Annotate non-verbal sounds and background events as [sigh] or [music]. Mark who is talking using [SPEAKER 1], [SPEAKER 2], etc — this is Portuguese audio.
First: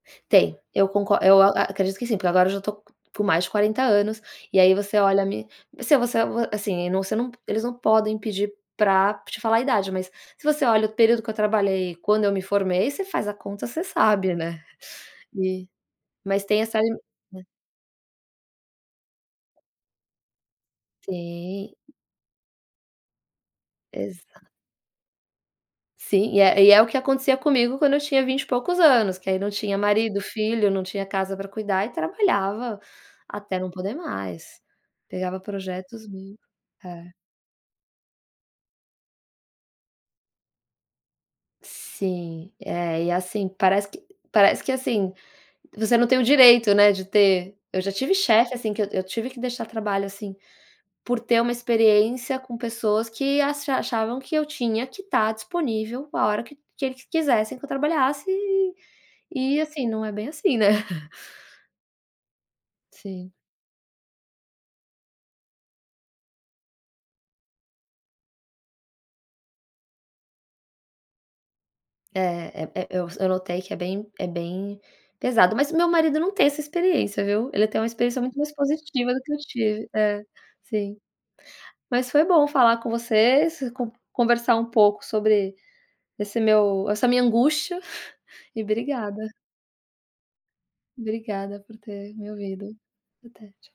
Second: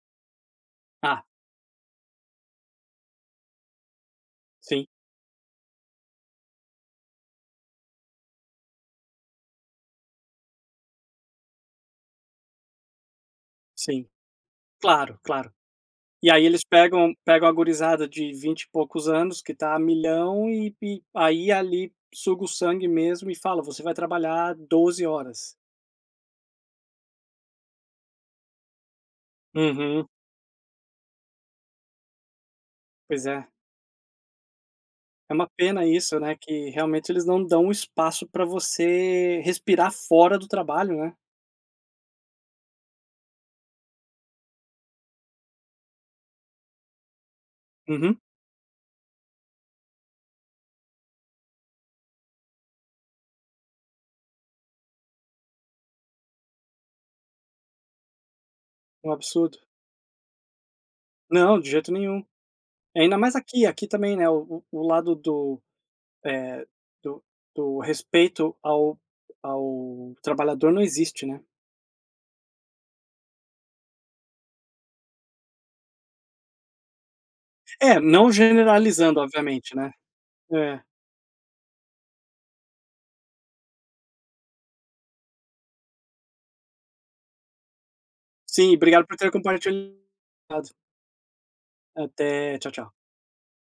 [SPEAKER 1] Tem. Eu conco
[SPEAKER 2] Ah.
[SPEAKER 1] eu a a acredito que sim, porque agora eu já tô co com mais de 40 anos, e aí
[SPEAKER 2] Sim.
[SPEAKER 1] você olha me você você assim, você não eles não podem pedir pra te falar a idade, mas se você olha o período que eu trabalhei e quando eu me formei, você faz a conta, você
[SPEAKER 2] Sim.
[SPEAKER 1] sabe, né,
[SPEAKER 2] Claro, claro.
[SPEAKER 1] e
[SPEAKER 2] E
[SPEAKER 1] mas
[SPEAKER 2] aí
[SPEAKER 1] tem
[SPEAKER 2] eles
[SPEAKER 1] essa i
[SPEAKER 2] pegam pegam a gurizada de 20 e poucos anos que tá a milhão e e aí,
[SPEAKER 1] Tem.
[SPEAKER 2] ali, suga o sangue mesmo e fala: "Você vai
[SPEAKER 1] Exa
[SPEAKER 2] trabalhar 12 horas".
[SPEAKER 1] Sim, e é e é o que acontecia comigo quando eu tinha 20 e poucos anos, que aí não tinha
[SPEAKER 2] Uhum.
[SPEAKER 1] marido, filho, não tinha casa pra cuidar e trabalhava
[SPEAKER 2] Pois é.
[SPEAKER 1] até não poder mais.
[SPEAKER 2] É
[SPEAKER 1] Pegava
[SPEAKER 2] uma pena
[SPEAKER 1] projetos
[SPEAKER 2] isso, né,
[SPEAKER 1] mi
[SPEAKER 2] que realmente
[SPEAKER 1] É.
[SPEAKER 2] eles não dão espaço pra você respirar fora do trabalho, né.
[SPEAKER 1] Sim, é, e assim, parece que parece que, assim, você não tem o direito, né, de ter eu já tive
[SPEAKER 2] Uhum.
[SPEAKER 1] chefe, assim, que eu eu tive que deixar trabalho, assim, por ter uma experiência com pessoas que ascha achavam que eu tinha que tá disponível a hora que que eles quisessem que eu trabalhasse, e
[SPEAKER 2] É um absurdo.
[SPEAKER 1] e assim, não é bem assim, né. [chuckles]
[SPEAKER 2] Não, de jeito nenhum. E ainda
[SPEAKER 1] Sim.
[SPEAKER 2] mais aqui. Aqui também, né, o o lado do, eh, do do respeito ao ao trabalhador, não existe, né.
[SPEAKER 1] É, é é eu s eu notei que é bem é bem pesado. Mas o meu marido não tem essa experiência, viu. Ele tem uma
[SPEAKER 2] É,
[SPEAKER 1] experiência
[SPEAKER 2] não
[SPEAKER 1] muito mais positiva
[SPEAKER 2] generalizando,
[SPEAKER 1] do que eu
[SPEAKER 2] obviamente,
[SPEAKER 1] tive
[SPEAKER 2] né.
[SPEAKER 1] é,
[SPEAKER 2] É.
[SPEAKER 1] sim. Mas foi bom falar com você, s con conversar um pouco sobre esse meu essa minha angústia, [chuckles] e
[SPEAKER 2] Sim, obrigado por
[SPEAKER 1] obrigada.
[SPEAKER 2] ter compartilhado.
[SPEAKER 1] Obrigada por ter me
[SPEAKER 2] Até, tchau,
[SPEAKER 1] ouvido.
[SPEAKER 2] tchau.
[SPEAKER 1] Até, tchau.